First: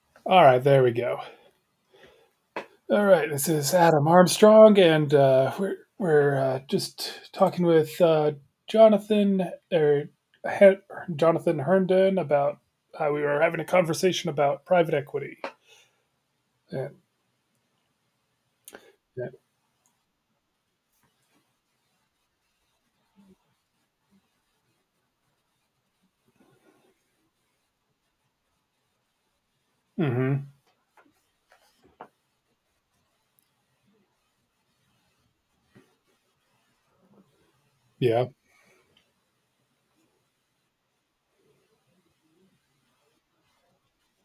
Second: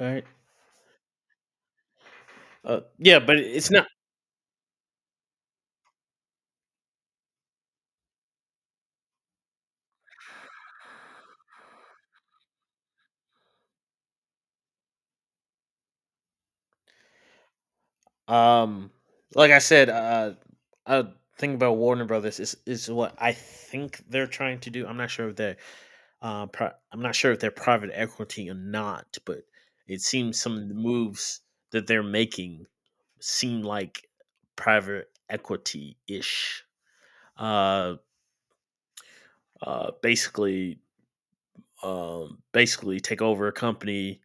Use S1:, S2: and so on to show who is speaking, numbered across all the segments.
S1: Right.
S2: All right, there we go. All
S1: Yeah,
S2: right,
S1: but
S2: this
S1: it's
S2: is
S1: not.
S2: Adam Armstrong, and we're just talking with Jonathan or Her- Jonathan Herndon about how we were having a conversation about private equity. And,
S1: Um,
S2: yeah.
S1: like I said, a thing about Warner Brothers is what I think they're trying to do. I'm not sure if they're private equity or not, but it seems
S2: hmm
S1: some of the moves that they're making seem like private equity ish. Uh,
S2: Yeah.
S1: uh, basically, Basically take over a company,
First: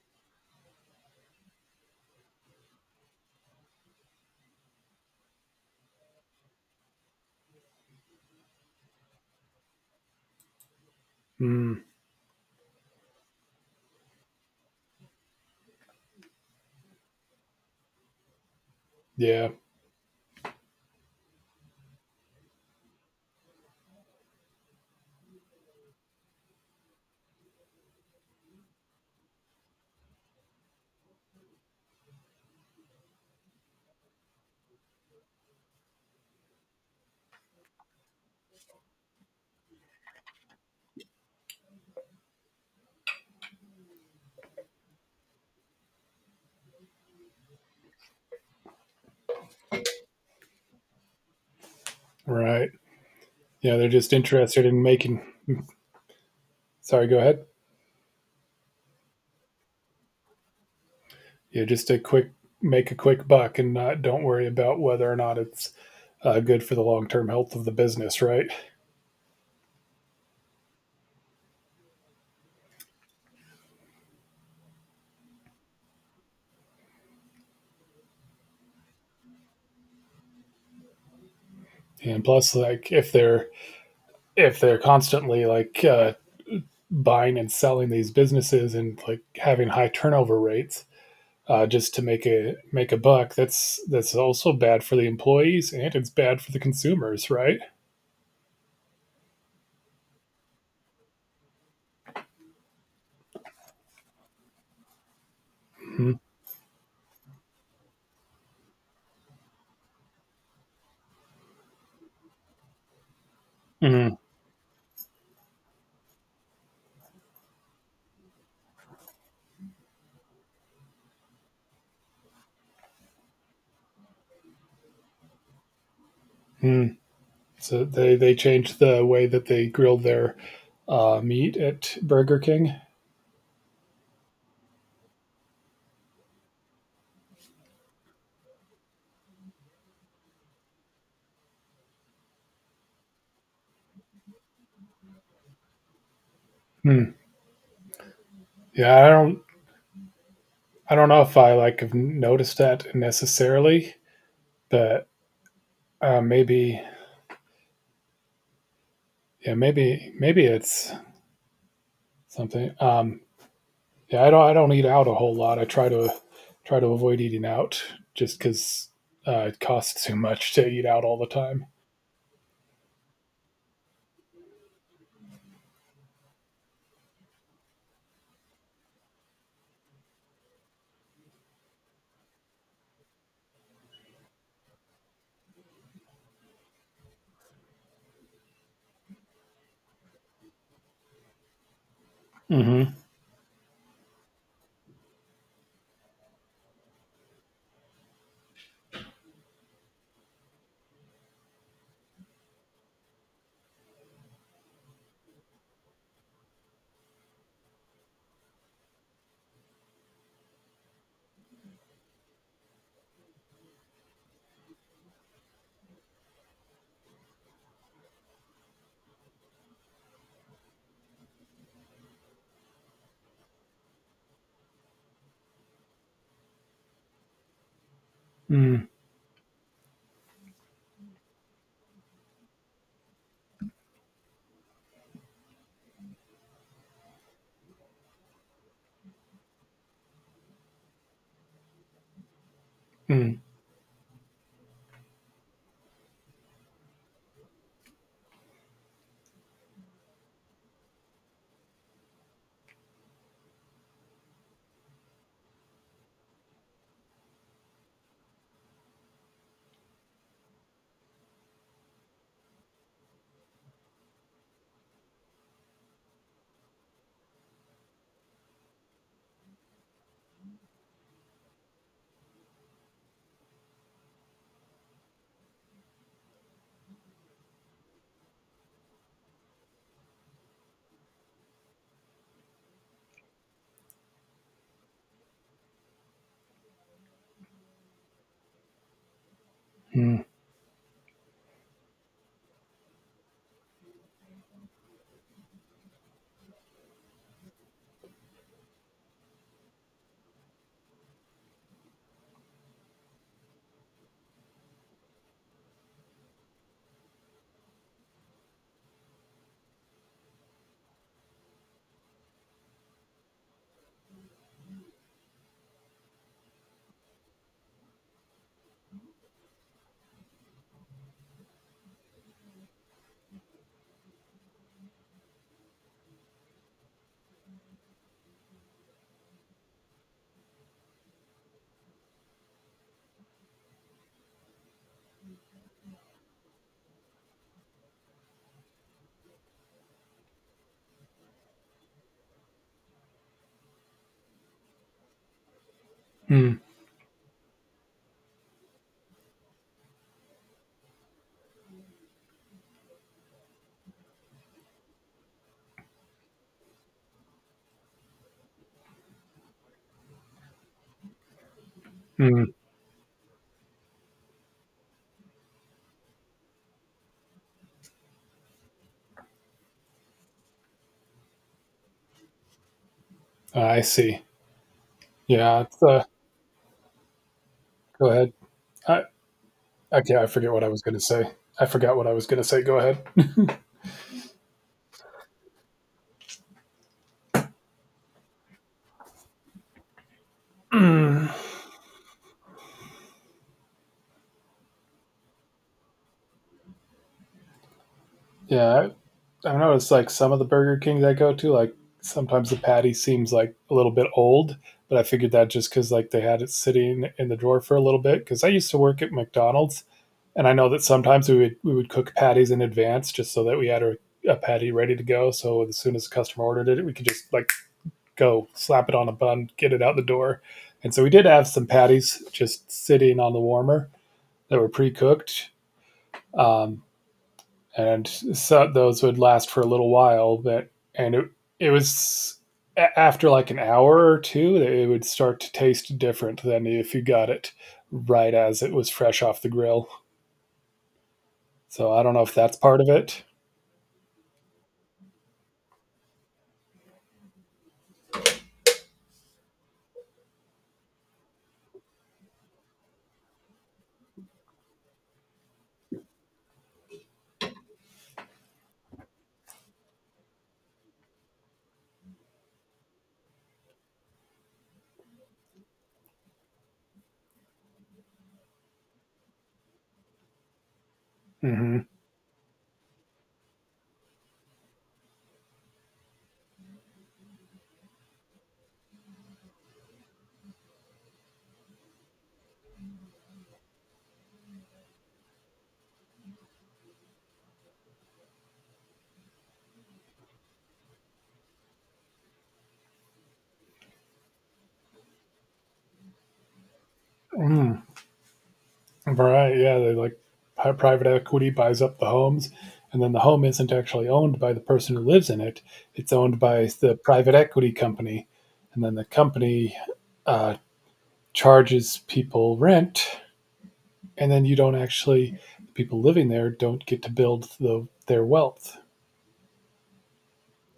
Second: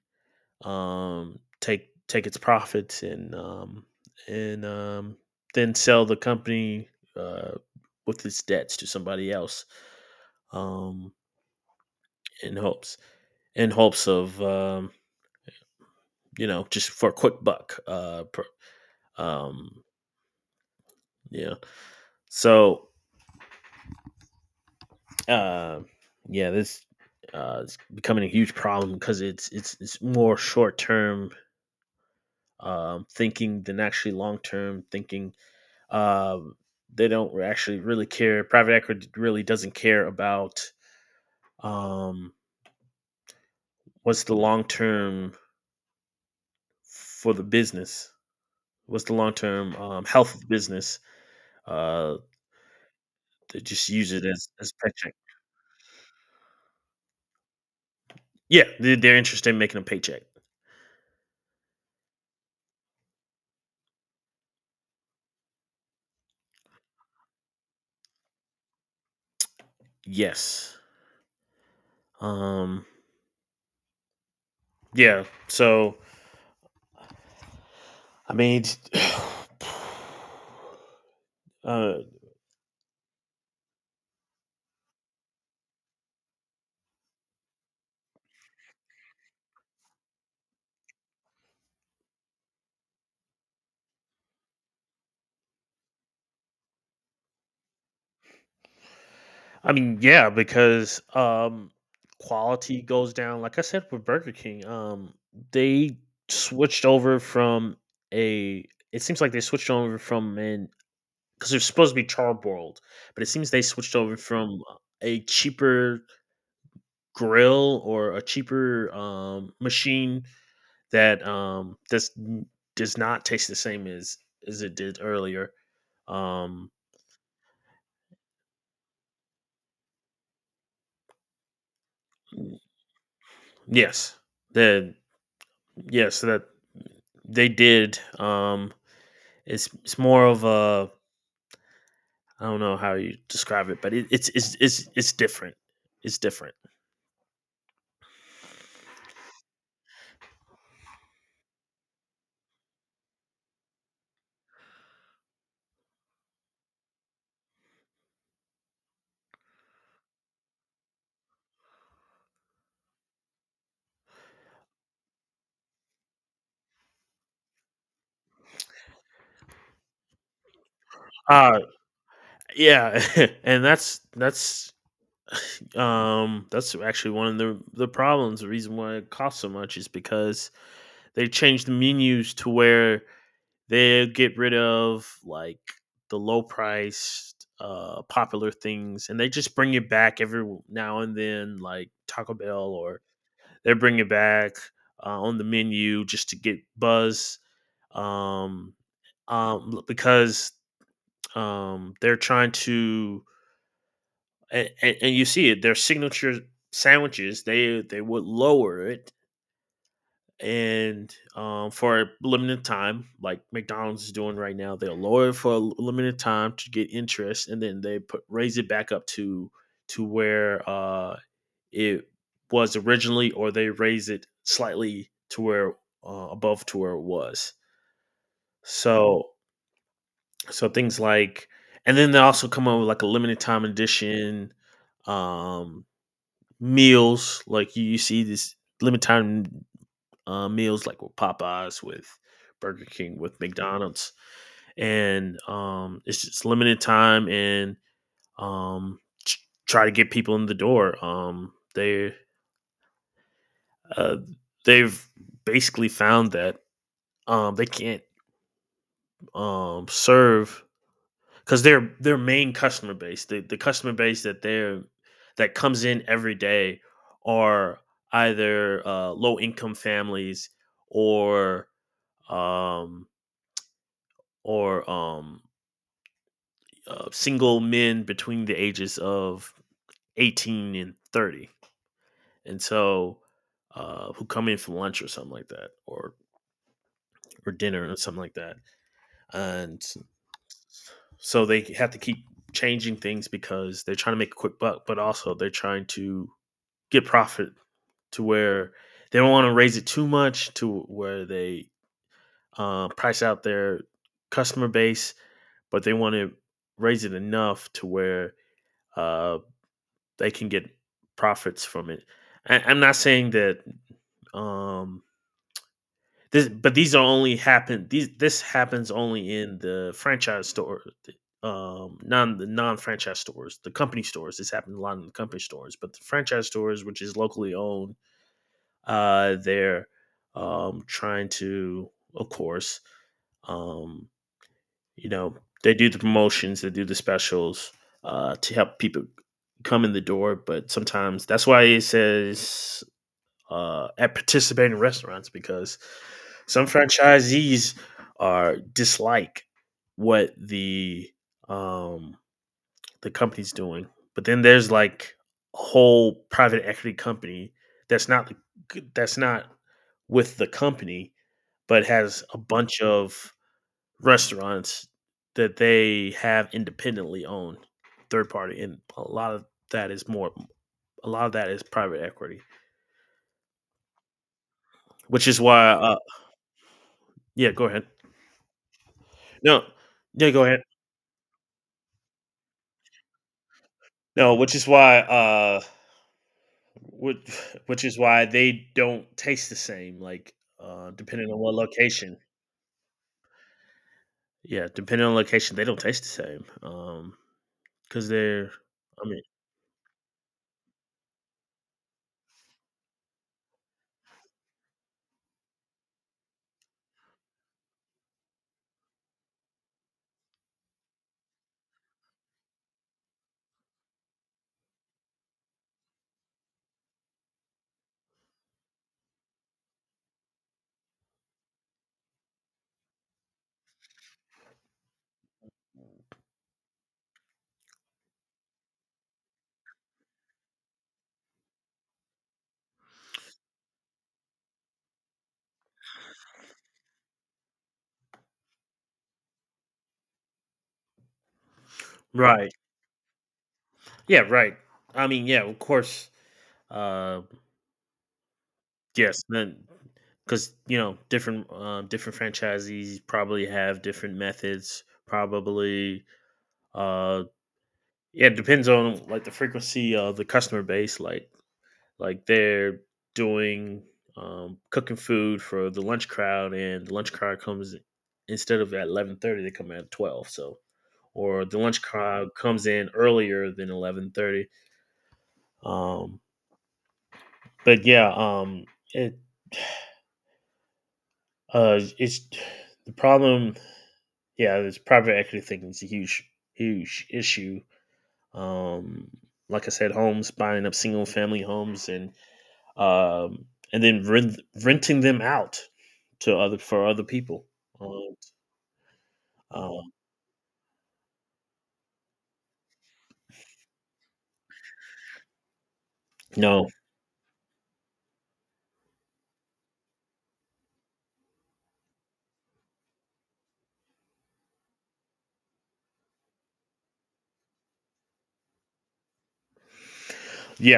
S1: take its profits, and then sell the company, uh, with its debts to somebody else, um,
S2: Mm,
S1: in hopes in hopes of, just for a quick buck.
S2: yeah.
S1: Um, yeah, so uh, yeah, this is becoming a huge problem, because it's more short term, thinking than actually long term thinking. Um, they don't actually really care. Private equity really doesn't care about, um, what's the long term for the business, what's the long term health of the business. Uh,
S2: Right.
S1: they
S2: Yeah,
S1: just
S2: they're
S1: use
S2: just
S1: it as
S2: interested in
S1: paycheck.
S2: making. Sorry, go ahead.
S1: Yeah, they're interested in making a paycheck.
S2: Yeah, just a quick make a quick buck, and not don't worry about whether or not it's good for the long term health of the business, right?
S1: Yes. Um, yeah. So I mean, uh,
S2: And plus, like if they're constantly like buying and selling these businesses and like having high turnover rates, just to make a buck. That's also bad for the employees, and it's bad for the consumers, right?
S1: I mean, yeah, because quality goes down. Like I said with Burger King, they
S2: Mm-hmm.
S1: switched over from a it seems like they switched over from an, because they're supposed to be charboiled, but it seems they switched over from a cheaper grill, or a cheaper machine that does not taste the same as it did earlier. Um
S2: Mm-hmm. So they changed the way that they grilled their meat at Burger King.
S1: yes. That. Yes, that. They did. It's more of a, I don't know how you describe it, but it's different. It's different.
S2: Hmm. Yeah, I don't know if I like have noticed that necessarily, but maybe maybe it's something. Yeah, I don't. I don't eat out a whole lot. I try to avoid eating out just because it costs too much to eat out all the
S1: Uh
S2: time.
S1: yeah, and that's that's actually one of the problems. The reason why it costs so much is because they changed the menus to where they get rid of like the low priced popular things, and they just bring it back every now and then, like Taco Bell.
S2: Mm-hmm.
S1: Or they're bringing back, on the menu, just to get buzz, um, because, they're trying to. And you see it, their signature sandwiches, they would lower it. And, for a limited time, like McDonald's is doing right now, they'll lower it for a limited time to get interest, and then they put raise it back up to where, it was originally, or they raised it slightly to where, above to where it was.
S2: Mm,
S1: So so, things like, and then they also come up with like a limited time edition um, meals. Like you see this limited time, meals, like with Popeyes, with Burger King,
S2: mm,
S1: with McDonald's. And it's just limited time, and um, tr- try to get people in the door. Uh, they've basically found that, they can't, serve, because their main customer base, the customer base that comes in every day, are either low income families, or um, or single men between the ages of 18 and 30, and so, who come in for lunch or something like that, or dinner or something like that. And
S2: mm,
S1: so they have to keep changing things because they're trying to make a quick buck, but also they're trying to get profit to where they don't want to raise it too much, to where they, price out their customer base, but they want to raise it enough to where, uh, they can get profits from it. I'm not saying that, um, but these are only happen. These This happens only in the franchise store, non the non franchise stores, the company stores. This happens a lot in the company stores, but the franchise stores, which is locally owned, they're, trying to, of course, um, you know, they do the promotions, they do the specials, to help people come in the door. But sometimes that's why it says, at participating restaurants, because
S2: mm,
S1: some franchisees are dislike what um, the company's doing, but then there's like a whole private equity company that's not that's not with the company, but has a
S2: mm.
S1: bunch of restaurants that they have independently owned, third party, and a lot of that is more. A lot of that is private equity,
S2: I see.
S1: which is
S2: Yeah.
S1: why.
S2: It's,
S1: Yeah, go ahead.
S2: go ahead. I
S1: No.
S2: Okay. I
S1: Yeah, go
S2: forget what
S1: ahead.
S2: I was going to say. I forgot what I was going to say. Go ahead.
S1: No, which which is why they don't taste the same, like, depending on what location. Yeah, depending on location, they don't taste the same. Because 'cause they're,
S2: Yeah.
S1: I mean.
S2: I don't know. It's like some of the Burger Kings I go to, like sometimes the patty seems like a little bit old, but I figured that just because like they had it sitting in the drawer for a little bit. Because I used to work at McDonald's, and I know that sometimes we would cook patties in advance just so that we had a patty ready to go. So as soon as the customer ordered it, we could just like go slap it on a bun, get it out the door. And so we did have some patties just sitting on the warmer that were pre cooked. Um, and so those would last for a little while. But and it was, after like an hour or two, it would start to taste different than if you got it right as it was fresh off the grill. So I don't know if
S1: Right.
S2: that's part of it.
S1: Yeah, right. I mean, yeah, of course, uh, yes. Then, because different franchisees probably have different methods, probably. uh yeah, it depends on, like, the frequency of the customer base. Like they're doing cooking food for the lunch crowd, and the lunch crowd comes instead of at 11:30, they come at 12. So, or the lunch
S2: Hmm
S1: crowd comes in earlier than 11:30. Um, but yeah, it it's the problem. Yeah, this private equity thing is a huge, huge issue. Um, like I said, homes buying up single family homes, um, and then renting them out to other for other people.
S2: Mm.
S1: Um,
S2: Right? Yeah,
S1: um,
S2: they like private equity buys up the homes, and then the home isn't actually owned by the person who lives in it. It's owned by
S1: no,
S2: the private equity company, and then the company uh, charges people rent, and then you don't actually the people living there don't get to build their wealth,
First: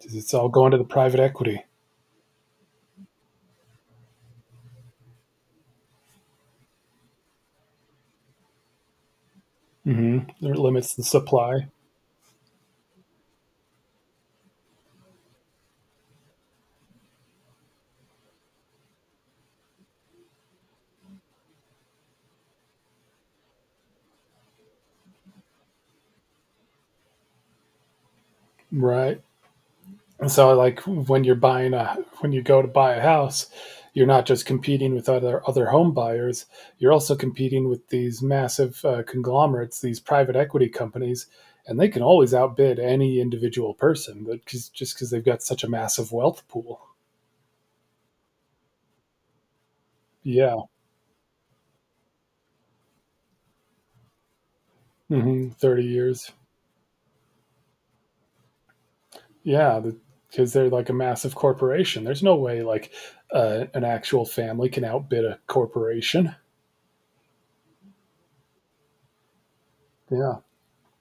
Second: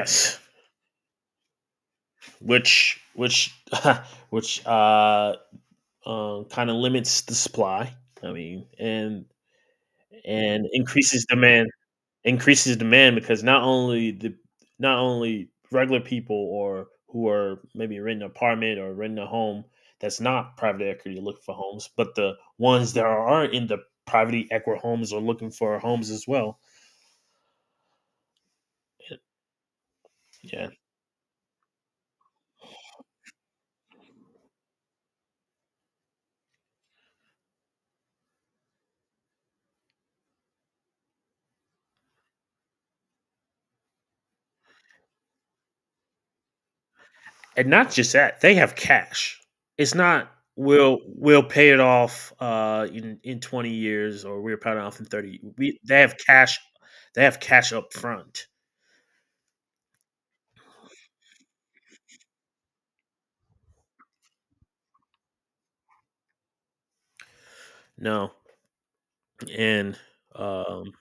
S2: 'cause it's all going to the private equity.
S1: which which kind of limits the supply. I mean, and
S2: Hmm it
S1: and
S2: limits the
S1: increases
S2: supply.
S1: demand. Increases demand because not only regular people or who are maybe renting an apartment or renting a home that's not private equity looking for homes, but the ones that are in the private equity homes are looking for homes as well.
S2: Right, and so
S1: Yeah,
S2: like when you're buying a, when you go to buy a house, you're not just competing with other home buyers, you're also competing with these massive conglomerates, these private equity companies. And they can always outbid any individual person, but just because they've got such a massive wealth pool.
S1: and not just that, they have cash. It's not
S2: Yeah.
S1: we'll pay it off, in 20 years, or we're paying it off in 30.
S2: hmm
S1: We
S2: 30
S1: They have
S2: years.
S1: cash. They have cash up front.
S2: Yeah, because they're like a massive corporation. There's no way like an actual family can outbid a corporation.
S1: No, and
S2: Yeah.
S1: um,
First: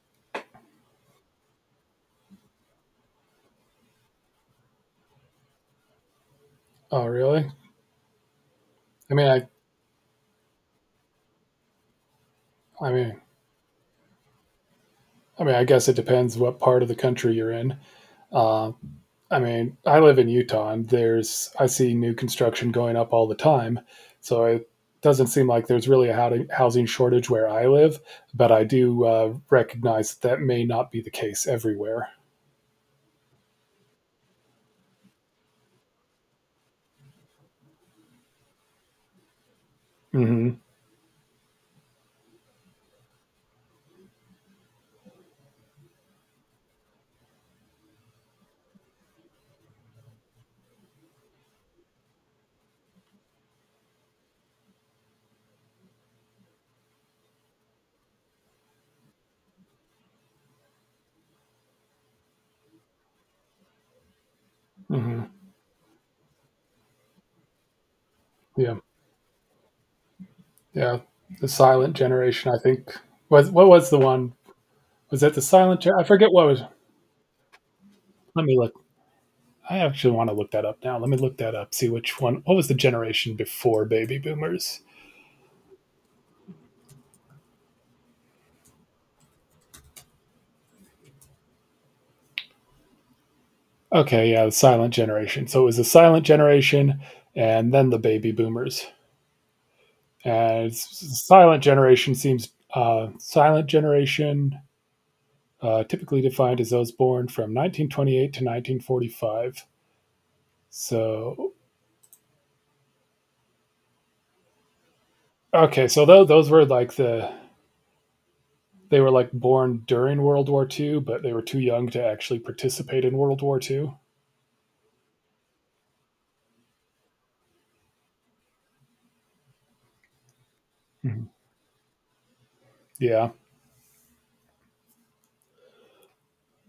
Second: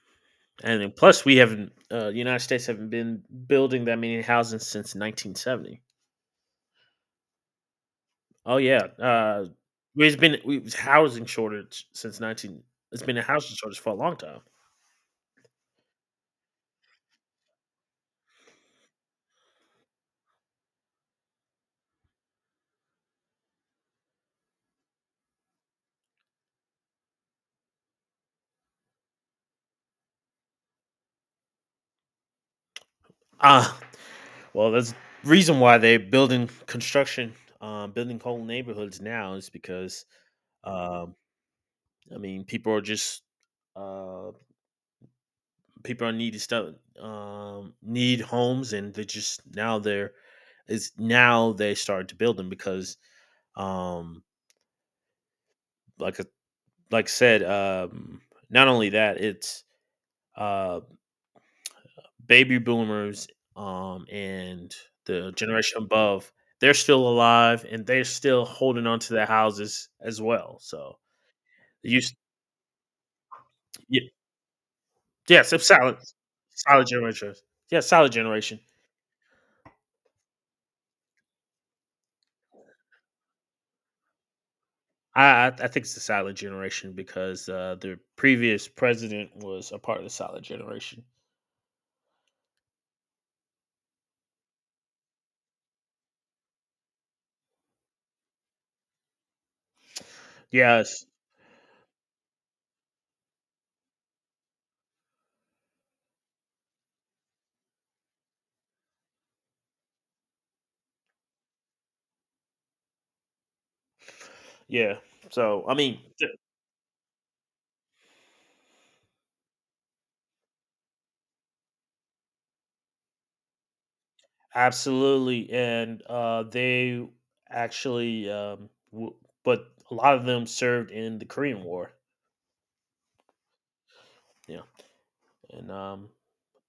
S1: And then plus, we haven't, the United States haven't been building that many houses since 1970.
S2: Oh, really?
S1: Oh, yeah.
S2: I mean, I,
S1: It's housing shortage since 19,
S2: I
S1: it's been
S2: mean,
S1: a housing shortage for a long time.
S2: I mean, I guess it depends what part of the country you're in. Uh, I mean, I live in Utah, and there's I see new construction going up all the time, so it doesn't seem like there's really a housing shortage where I live. But I do recognize that, that may not be the case everywhere.
S1: Ah, well, that's the reason why they're building construction, building whole neighborhoods now, is because,
S2: Hmm
S1: um, I mean, uh, people are needed stuff, need homes, and they just now they're it's now they started to build them, because um like I- like I said, not only that, it's uh baby boomers, and the
S2: hmm
S1: generation above, they're still alive, and they're still
S2: Yeah.
S1: holding on to their houses as well. So
S2: Yeah, the Silent
S1: you s-
S2: Generation. I think was what was the
S1: y-
S2: one? Was that the
S1: yes, it's
S2: Silent?
S1: solid
S2: I forget what was.
S1: solid generation, yeah, solid
S2: Let me
S1: generation.
S2: look. I actually want to look that up now. Let me look that up. See which one. What was the generation before Baby Boomers?
S1: I think it's the silent generation, because the previous president was a part of the silent generation.
S2: Okay, yeah, the Silent Generation. So it was the Silent Generation, and then the Baby Boomers. And
S1: Yes,
S2: it's- Silent Generation seems Silent Generation typically defined as those born from 1928 to 1945. So
S1: yeah. So I
S2: okay,
S1: mean,
S2: so those were like the, they were like born during World War Two, but they were too young to actually participate in World War II.
S1: absolutely. And they actually, but a lot of them served in the
S2: Mhm.
S1: Korean War.
S2: Yeah.
S1: Yeah. and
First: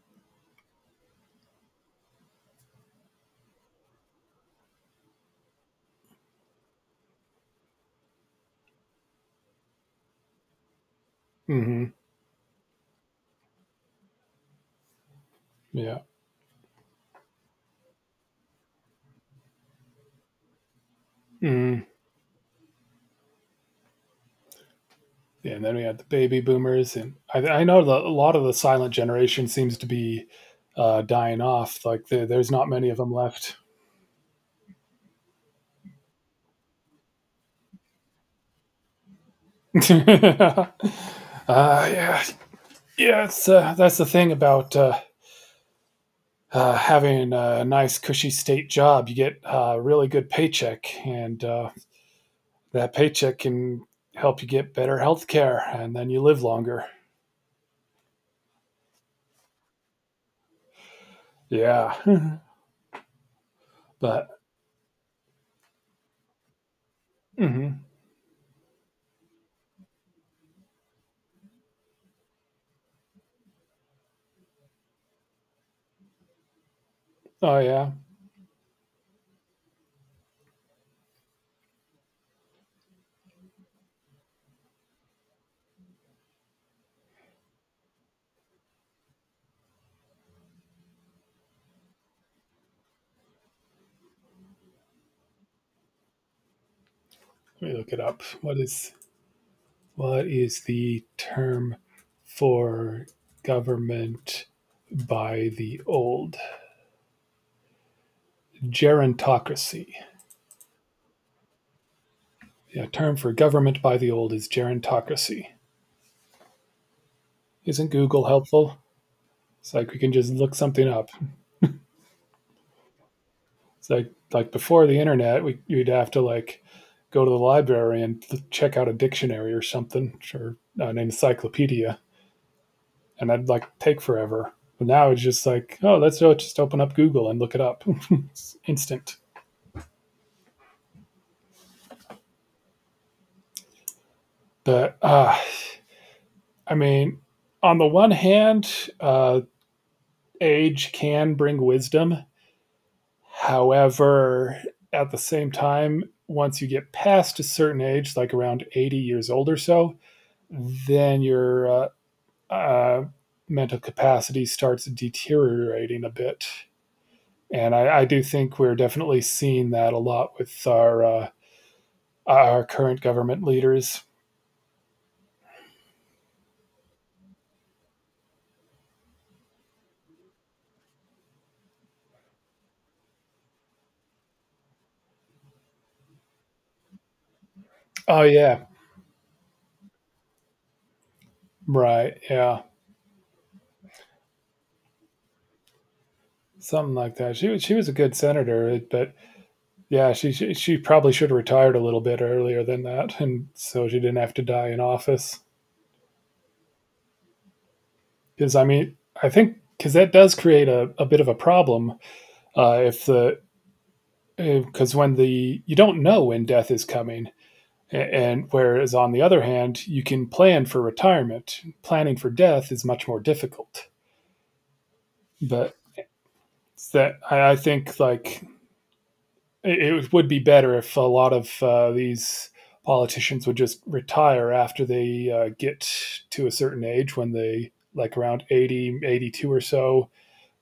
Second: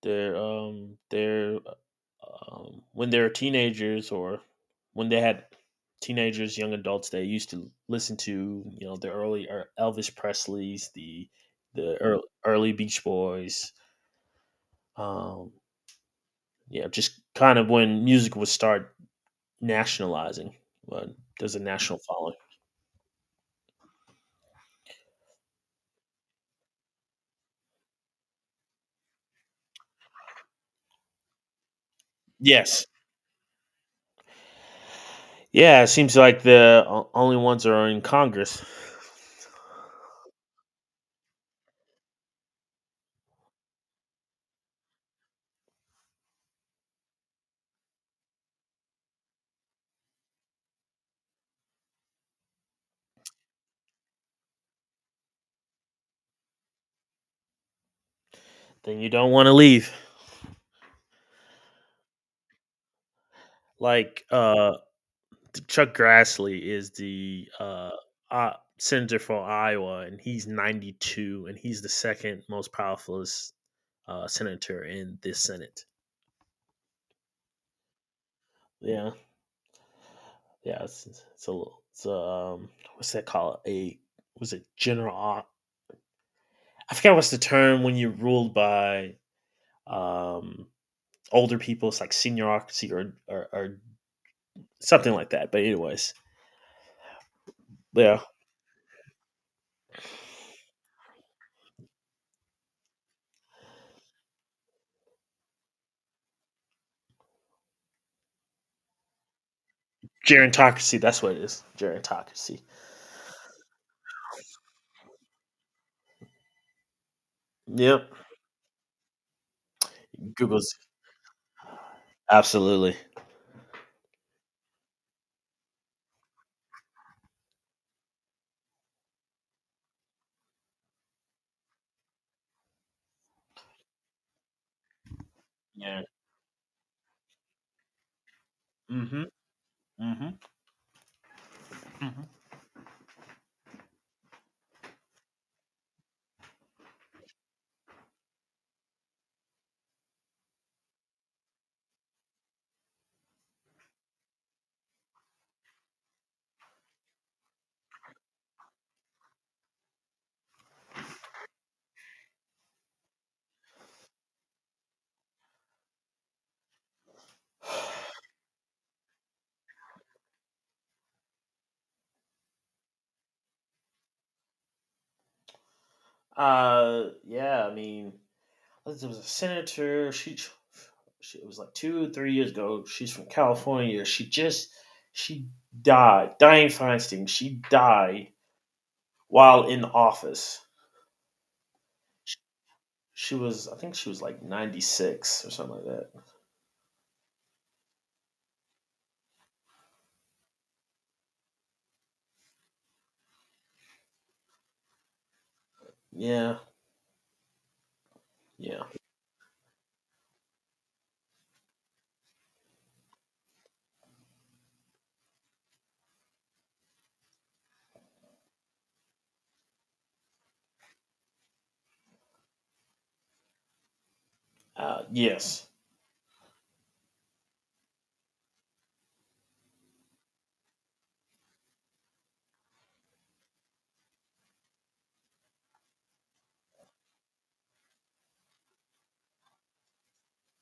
S1: they're When they're teenagers, or when they had teenagers, young adults, they used to listen to, the early, Elvis Presley's, the
S2: hmm
S1: the early, early Beach Boys, um,
S2: Yeah.
S1: yeah, just kind of when music would start nationalizing. But there's a
S2: Mhm.
S1: national following.
S2: Yeah, and then we had the baby boomers, and I know the, a lot of the silent generation seems to be dying off. Like there, there's not
S1: Yes,
S2: many of them left.
S1: yeah, it seems like the only ones that are in Congress.
S2: uh, yeah, yeah. It's, that's the thing about having a nice, cushy state job. You get a really good paycheck, and that paycheck can help you get better health care, and then you live longer.
S1: Then you don't want to leave.
S2: Yeah.
S1: Like,
S2: But
S1: Chuck Grassley is the
S2: mhm.
S1: uh, senator for Iowa, and he's 92, and he's the second most powerful senator in this Senate.
S2: Oh yeah.
S1: Yeah, yeah, it's a little, what's that called? A Was it general? I forget what's the term when you're ruled by, um, older people. It's like seniorocracy, or something like that. But anyways,
S2: Let me look it
S1: yeah,
S2: up. What is the term for government by the old? Gerontocracy.
S1: gerontocracy. That's what it is. Gerontocracy.
S2: Yeah, term for government by the old is gerontocracy. Isn't
S1: Yep.
S2: Google helpful? It's like we can just look
S1: Google's,
S2: something up.
S1: absolutely.
S2: It's like before the internet, we you'd have to like go to the library and check out a dictionary or something, or an encyclopedia, and that'd like take forever. But now it's just like, oh,
S1: Yeah.
S2: let's just open up Google and look it up, instant.
S1: Mhm. Mhm. Mhm.
S2: But I mean, on the one hand, uh, age can bring wisdom. However, at the same time, once you get past a certain age, like around 80 years old or so, then your uh, mental capacity starts deteriorating a bit. And I do think we're definitely seeing that a lot with our current government leaders.
S1: Yeah. I mean, there was a senator. She It was like two, 3 years ago. She's from California. She died. Diane Feinstein. She
S2: Oh
S1: died
S2: yeah,
S1: while in office.
S2: right,
S1: She,
S2: yeah,
S1: she was, I think, she was like 96 or something like that.
S2: something like that. She was a good senator, but yeah, she probably should have retired a little bit earlier than that, and so she didn't have to die in office.
S1: Yeah.
S2: Because I
S1: Yeah.
S2: mean, I think because that does create a bit of a problem if the, because when the you don't know when death is coming. And whereas on the other hand, you can plan for retirement. Planning for death is much more difficult.
S1: Yes.
S2: But that I think like it would be better if a lot of these politicians would just retire after they get to a certain age, when they like around 80, 82 or so,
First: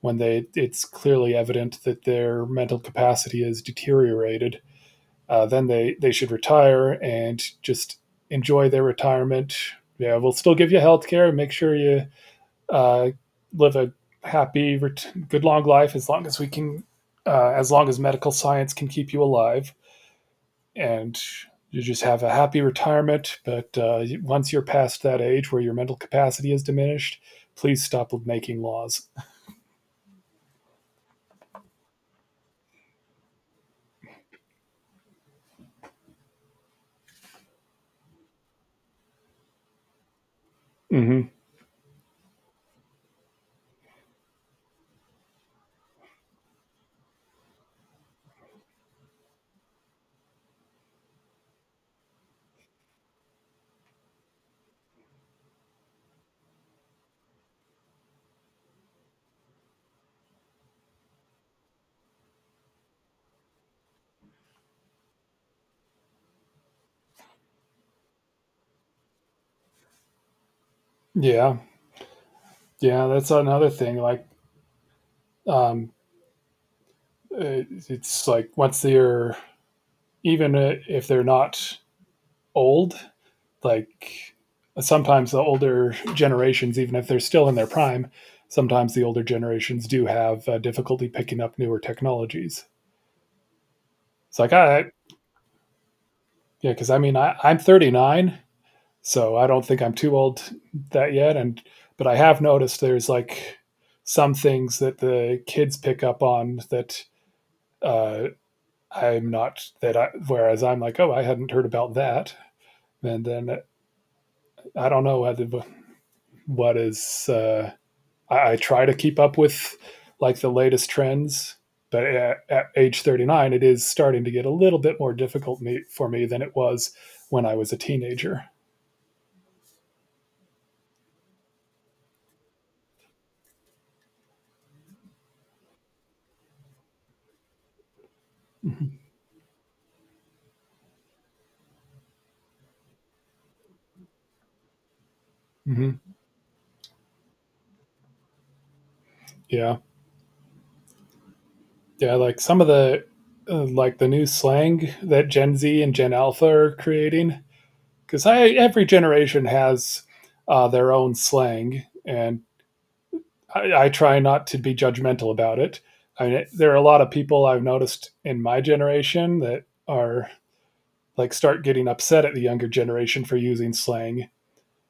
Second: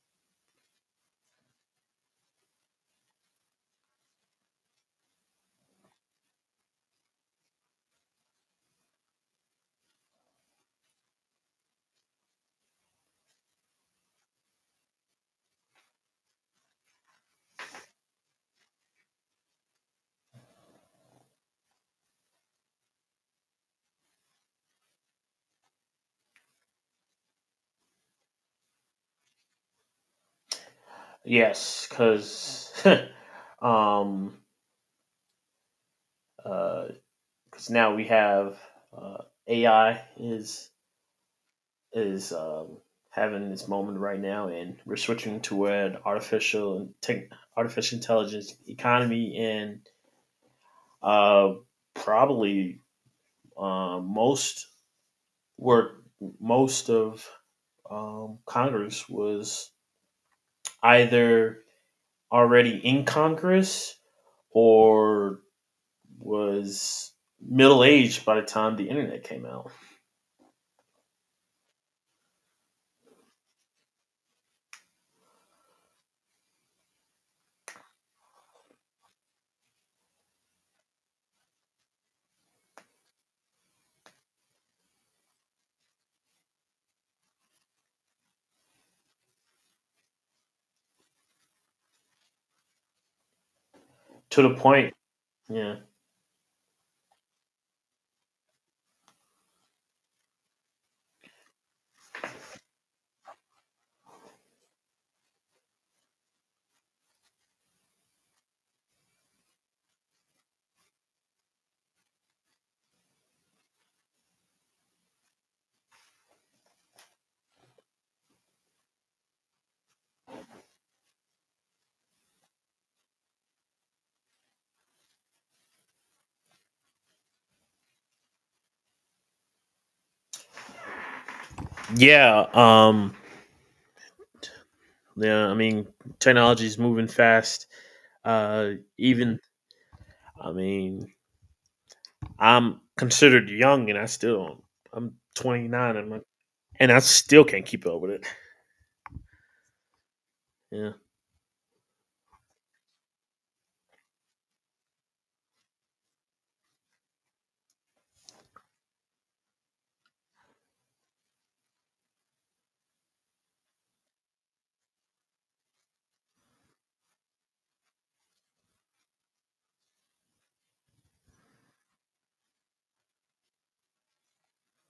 S2: when they it's clearly evident that their mental capacity has deteriorated. Then they should retire and just enjoy their retirement. Yeah, we'll still give you health care. Make sure you uh, live a happy, good long life as long as we can, as long as medical science can keep you alive, and you just have a happy retirement. But once you're past that age where your mental capacity is diminished, please stop making laws.
S1: Yes. Because, um, because now we have, uh, AI is
S2: Mm-hmm.
S1: is having this moment right now, and we're switching to an artificial intelligence economy, and uh, probably uh, most work, most of, Congress was either already in Congress, or was middle aged by the time the internet came out.
S2: Yeah, yeah, that's another thing. Like, um, it's like once they're, even if they're not old, like sometimes the older generations, even if they're still in their prime, sometimes the older generations do have difficulty picking up newer technologies. It's
S1: To
S2: like,
S1: the point, yeah,
S2: yeah, because I mean, I'm 39, so I don't think I'm too old that yet. And, but I have noticed there's like some things that the kids pick up on that uh, I'm not, that I, whereas I'm like, oh, I hadn't heard about that. And then I don't know whether what is I try to keep up with like the latest trends, but at age 39 it is starting to get a little bit more difficult for me than it was when I was a teenager.
S1: yeah, yeah. I mean, technology is moving fast. Uh, Even I mean, I'm considered young, and I'm 29,
S2: Hmm
S1: and I still can't keep up with it.
S2: yeah,
S1: Yeah,
S2: yeah, like some of the like the new slang that gen z and gen alpha are creating, because every generation has their own slang. And I try not to be judgmental about it. I mean, there are a lot of people I've noticed in my generation that are like start getting upset at the younger generation for using slang.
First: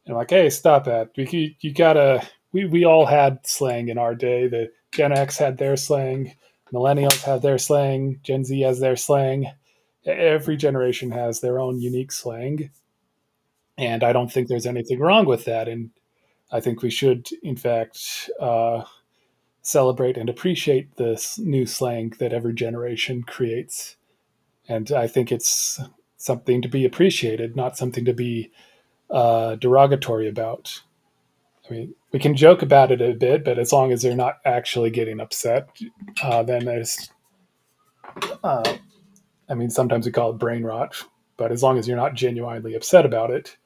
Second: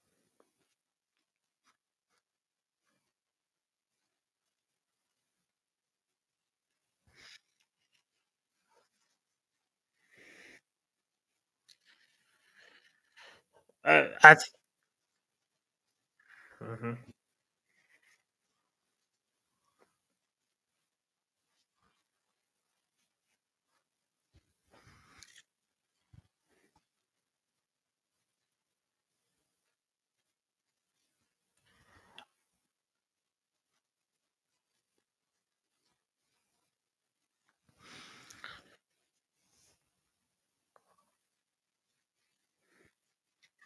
S2: And I'm like, hey, stop that. You gotta. We all had slang in our day. The Gen X had their slang. Millennials have their slang. Gen Z has their slang. Every generation has their own unique slang, and
S1: I,
S2: I don't
S1: I
S2: think
S1: th-
S2: there's anything wrong with that. And I think we
S1: mhm.
S2: should, in fact, celebrate and appreciate this new slang that every generation creates. And I think it's something to be appreciated, not something to be derogatory about. I mean, we can joke about it a bit, but as long as they're not actually getting upset, then there's, uh, I mean, sometimes we call it brain rot, but as long as you're not genuinely upset about it,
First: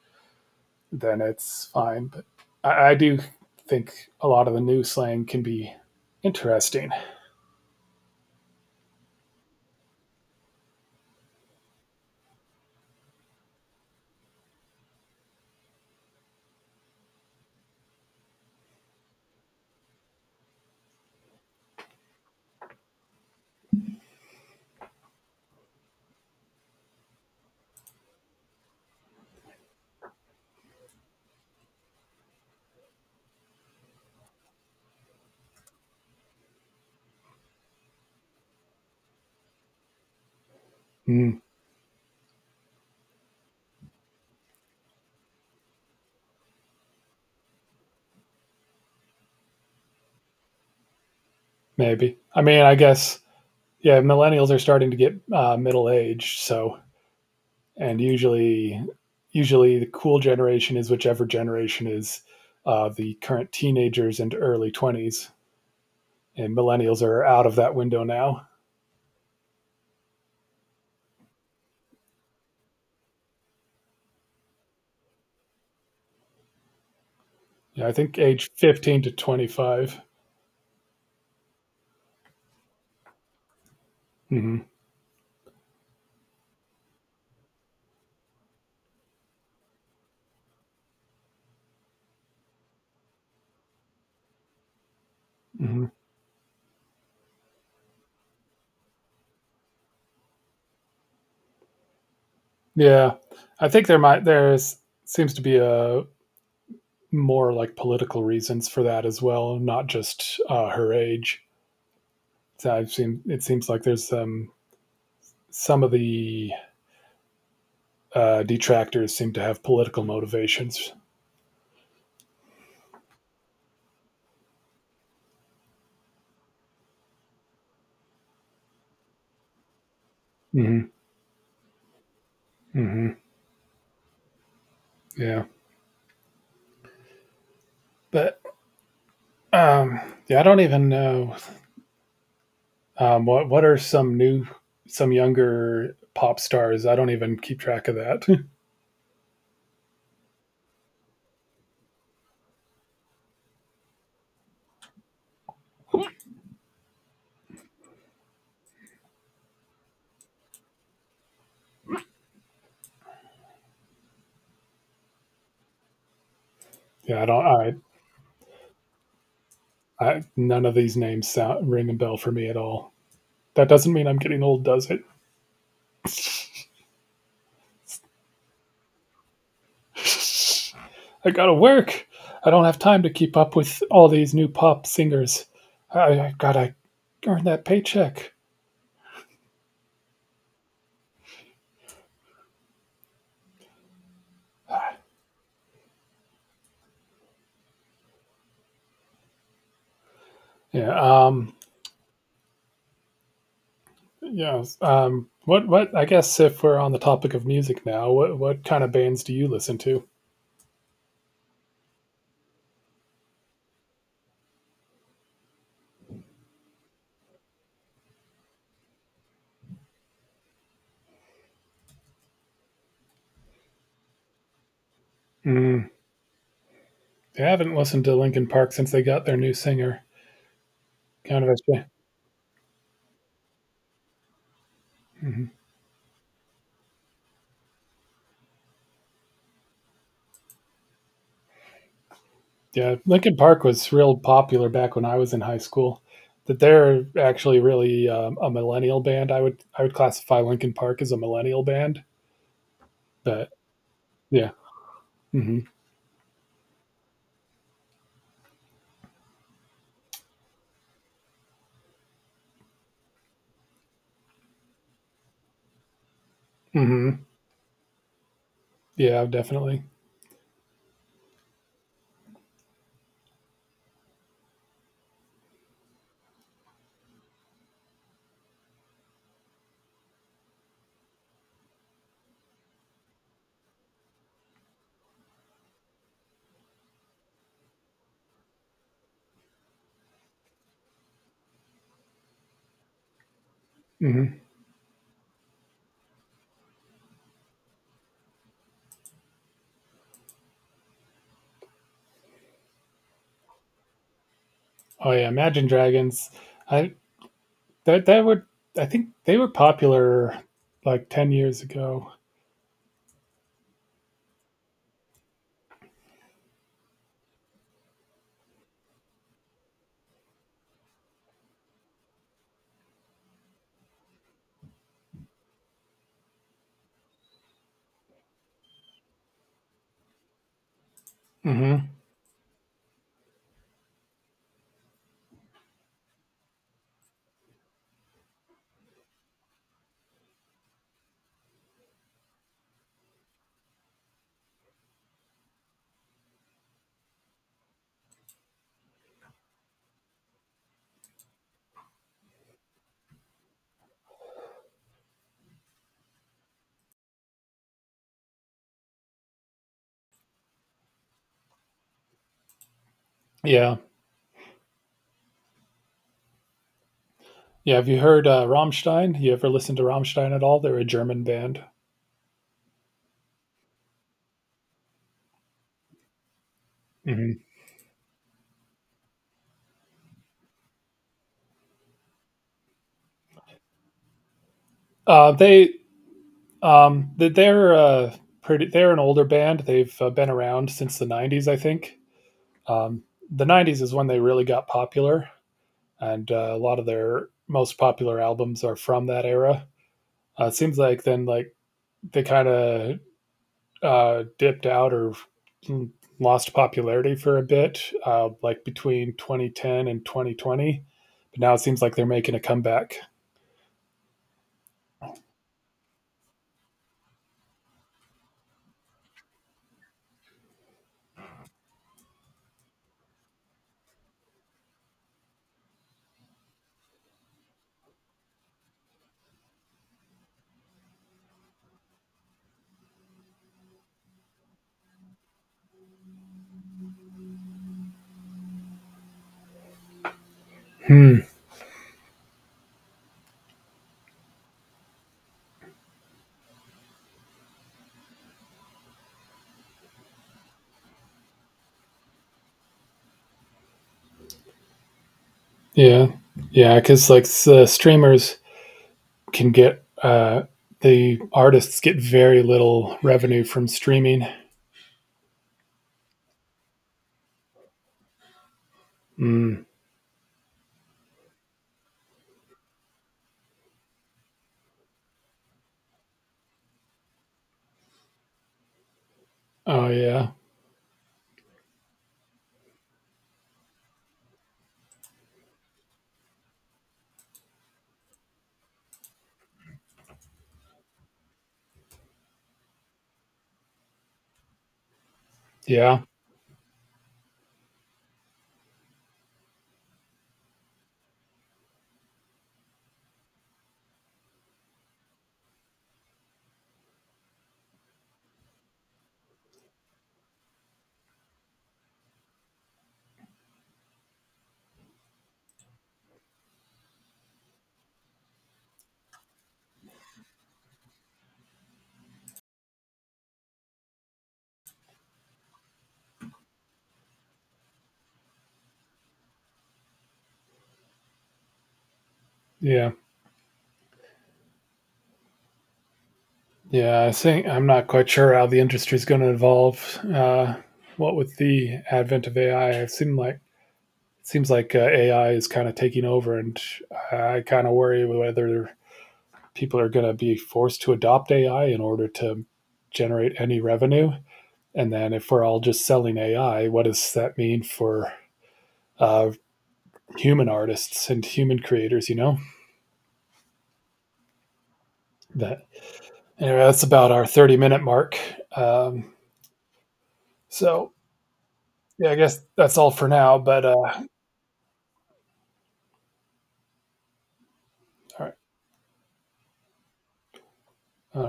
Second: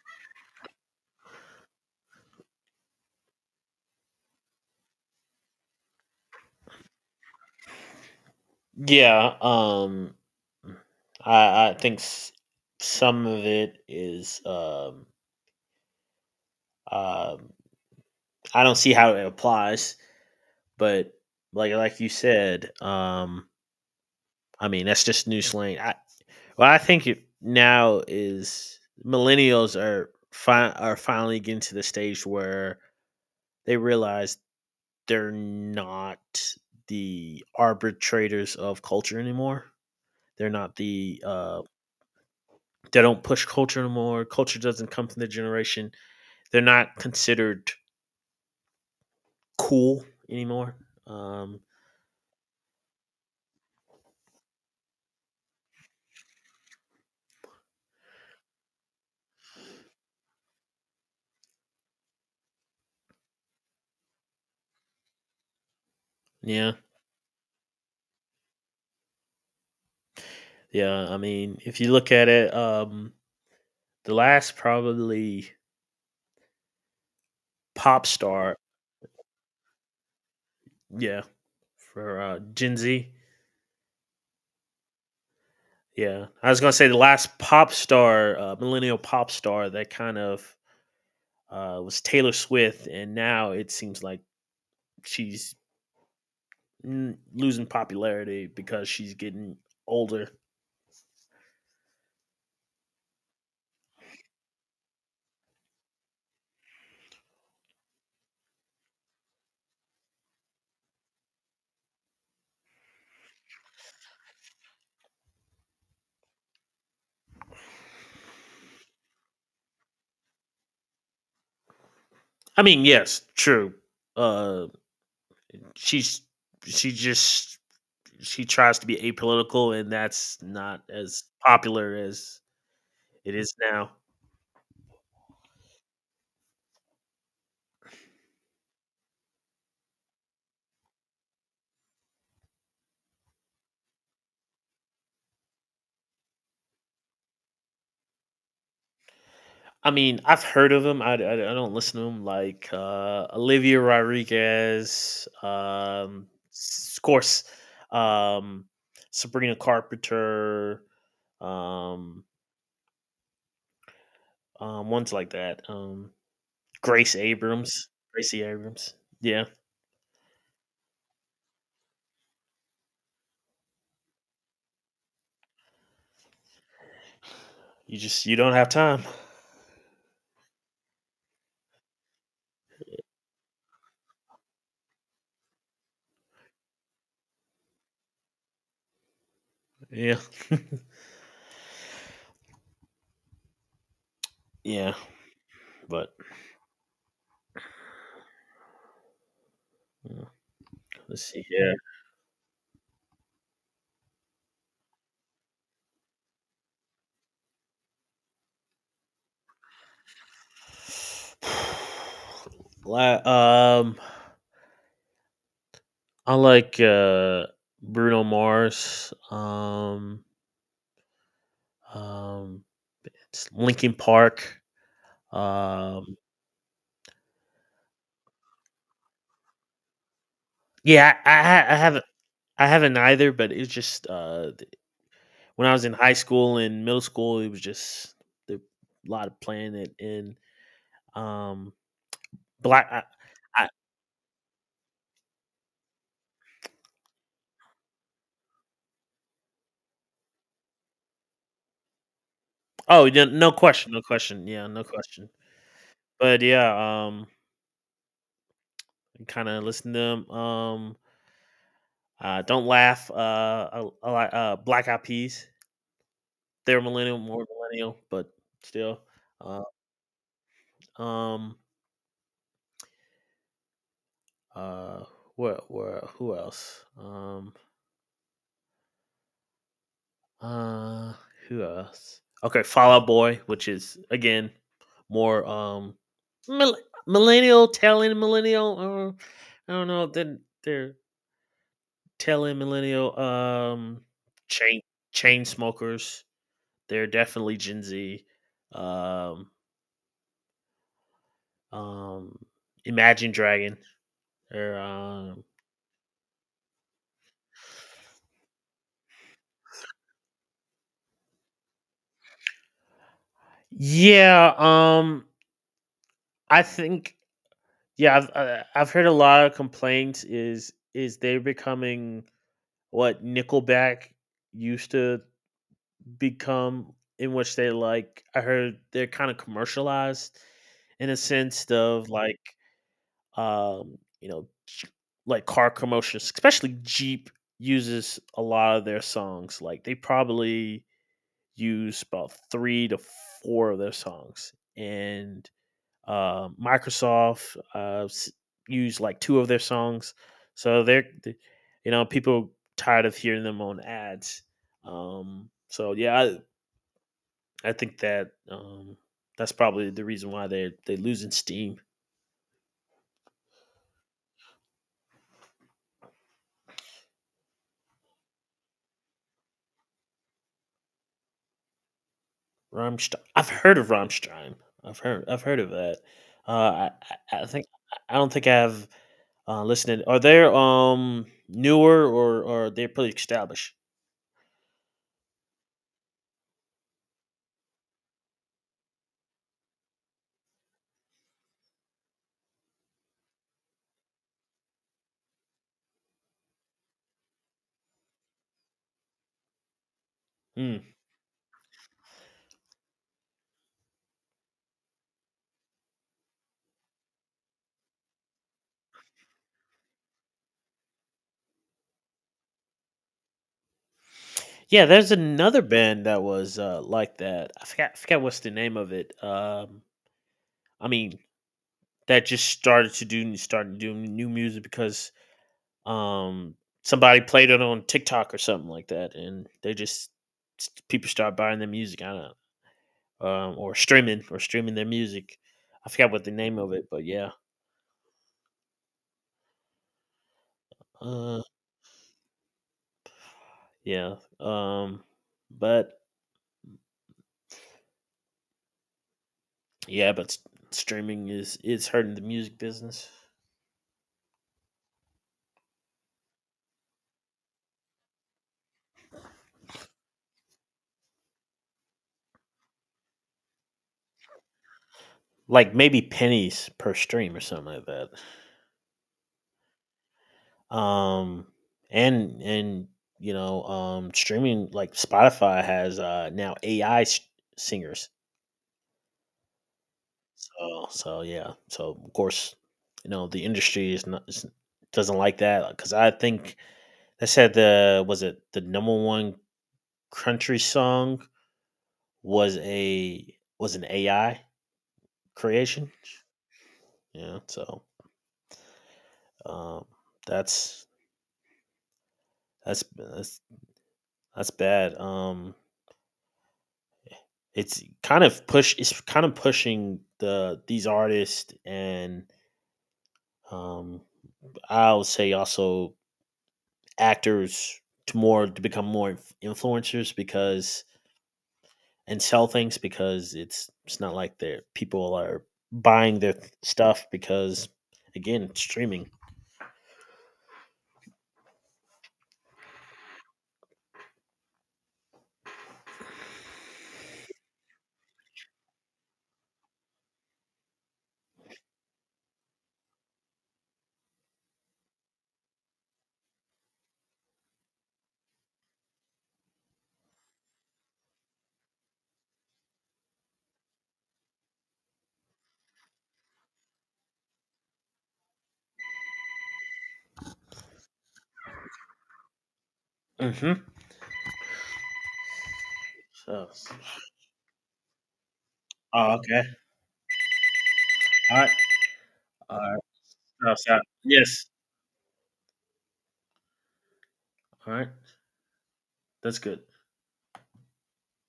S2: then it's fine. But I do think a lot of the new slang can be interesting.
S1: Yeah. I think, some of it is, um, I don't see how it applies, but like you said, I mean that's just new slang. Well, I think it now is, millennials are finally getting to the stage where they realize they're not the arbitrators of culture anymore. They're not
S2: Mm,
S1: they don't push culture anymore. Culture doesn't come from the generation. They're not considered cool anymore. Um,
S2: maybe. I mean, I guess, yeah, millennials are starting to get middle aged, so and usually the cool generation is whichever generation is the current teenagers and early twenties, and
S1: yeah,
S2: millennials are out of that window now.
S1: yeah. I mean, if you look at it, the last probably
S2: Yeah, I
S1: pop
S2: think age
S1: star,
S2: 15 to 25.
S1: yeah, for Gen Z.
S2: Mm-hmm.
S1: Yeah, I was gonna say the last pop star, millennial pop star that kind of was Taylor Swift, and now it seems like she's
S2: hmm
S1: mm, losing popularity because she's getting older.
S2: Yeah, I think there might there's seems to be a more like political reasons for that as well, not just her age. So I've seen it seems like there's some of the detractors seem to have political motivations.
S1: I mean, yes, true. Uh, she's she just she tries to be apolitical, and that's not
S2: Mm-hmm.
S1: as popular as
S2: Mm-hmm.
S1: it is now.
S2: Yeah, but um, yeah, I don't even know what are some new, some younger pop stars. I don't even keep track of that.
S1: I mean, I've heard of them. I don't listen to them like Olivia Rodriguez, of course, um, Sabrina Carpenter, um, ones like that. Grace
S2: Yeah, I don't.
S1: Abrams, Gracie Abrams. Yeah,
S2: I none of these names sound ring a bell for me at all. That doesn't mean I'm getting old, does it?
S1: you just you don't have time.
S2: I gotta work. I don't have time to keep up with all these new pop singers. I gotta earn that paycheck.
S1: Yeah, yeah, but mm,
S2: Yeah.
S1: let's see. Yeah.
S2: Yes. What I guess if we're on the topic of music now, what kind of bands do you listen to?
S1: La- um, I like Bruno Mars. Um, s Linkin Park,
S2: Mm,
S1: um
S2: I haven't listened to Linkin Park since they got their new singer.
S1: yeah,
S2: Kind
S1: I,
S2: of
S1: ha
S2: a
S1: I haven't either, but it was just, th
S2: mhm.
S1: when I was in high school and middle school, it was just the a lot of playing it in, um, black
S2: Yeah. Linkin Park
S1: I
S2: was real popular back when I was in high school. That they're actually really a millennial band. I would classify Linkin Park as a millennial band.
S1: Oh, yeah,
S2: But
S1: no question, no question,
S2: yeah.
S1: yeah, no question.
S2: hmm
S1: But, yeah, kinda listen to them. Don't Laugh, I like, Black Eyed Peas. They're millennial,
S2: hmm
S1: more millennial, but still,
S2: Yeah,
S1: uh,
S2: definitely.
S1: um Uh, what? Where, who else? Uh, who else? Okay, Fallout Boy, which is again more um mill- millennial telling millennial. Or, I don't know. Then they're telling millennial
S2: Hmm
S1: chain chain smokers. They're definitely Gen Z. Um, um, Imagine Dragon. Or
S2: Oh yeah, Imagine Dragons. I That that would I think they were popular like 10 years ago.
S1: Yeah. I think yeah, I've heard a lot of complaints is they're becoming what Nickelback used to become, in which they like I heard they're kind of commercialized in a sense
S2: Hmm
S1: of like you know like car commercials. Especially Jeep uses a lot of their songs. Like they probably use about 3 to 4 of their songs, and Microsoft used like two of their songs, so they're you know people tired of hearing them on ads. So yeah, I think that that's probably the reason why they are losing steam.
S2: Yeah, yeah. Have you heard Rammstein? You ever listened to Rammstein at all? They're a German band.
S1: Rammstein. I've heard of Rammstein. I've heard of that. Uh, I,
S2: Hmm
S1: I think I don't think I've listened. Are they newer or they're pretty established?
S2: Uh, they they're pretty. They're an older band. They've been around since the '90s, I think. Um, the '90s is when they really got popular, and a lot of their most popular albums are from that era. It seems
S1: Hmm.
S2: like then like they kind of dipped out or lost popularity for a bit, like between 2010 and 2020. But now it seems like they're making a comeback.
S1: Yeah, there's another band that was like that. I forgot what's the name of it. I mean, that just started to do started doing new music because um, somebody played it on TikTok or something like that, and they just people start buying their music. I don't know, or streaming their music. I forgot what the name of it, but yeah,
S2: Hmm.
S1: uh, yeah. Um, but yeah, streaming is hurting the music business.
S2: Yeah, yeah, because like the streamers can get the artists get very little revenue from streaming.
S1: Like maybe pennies per stream or something like that.
S2: Mm.
S1: Um, and you know, streaming like Spotify has now AI singers.
S2: Oh yeah,
S1: So so yeah. So of course, you know the industry is not is, doesn't like that because I think they said the was it the number one country song was a was an AI creation.
S2: yeah,
S1: Yeah. So um, that's that's that's that's bad. It's kind of pushing the these artists and um I would say also actors to more to become more influencers, because and sell things because it's not like they're people are buying their stuff because again it's streaming.
S2: yeah, yeah. I think I'm not quite sure how the industry is going to evolve. What with the advent of AI, it seemed like it seems like AI is kind of taking over, and I kind of worry whether people are going to be forced to adopt AI in order to generate any revenue. And then if we're all just selling AI, what does that mean for uh, human artists and human creators? You know
S1: Hmm,
S2: that.
S1: so
S2: Anyway, that's about our 30-minute mark. Um,
S1: oh okay,
S2: so
S1: all right,
S2: yeah, I guess
S1: all
S2: that's
S1: right,
S2: all for now.
S1: so,
S2: But
S1: yes, all right, that's good.
S2: all right.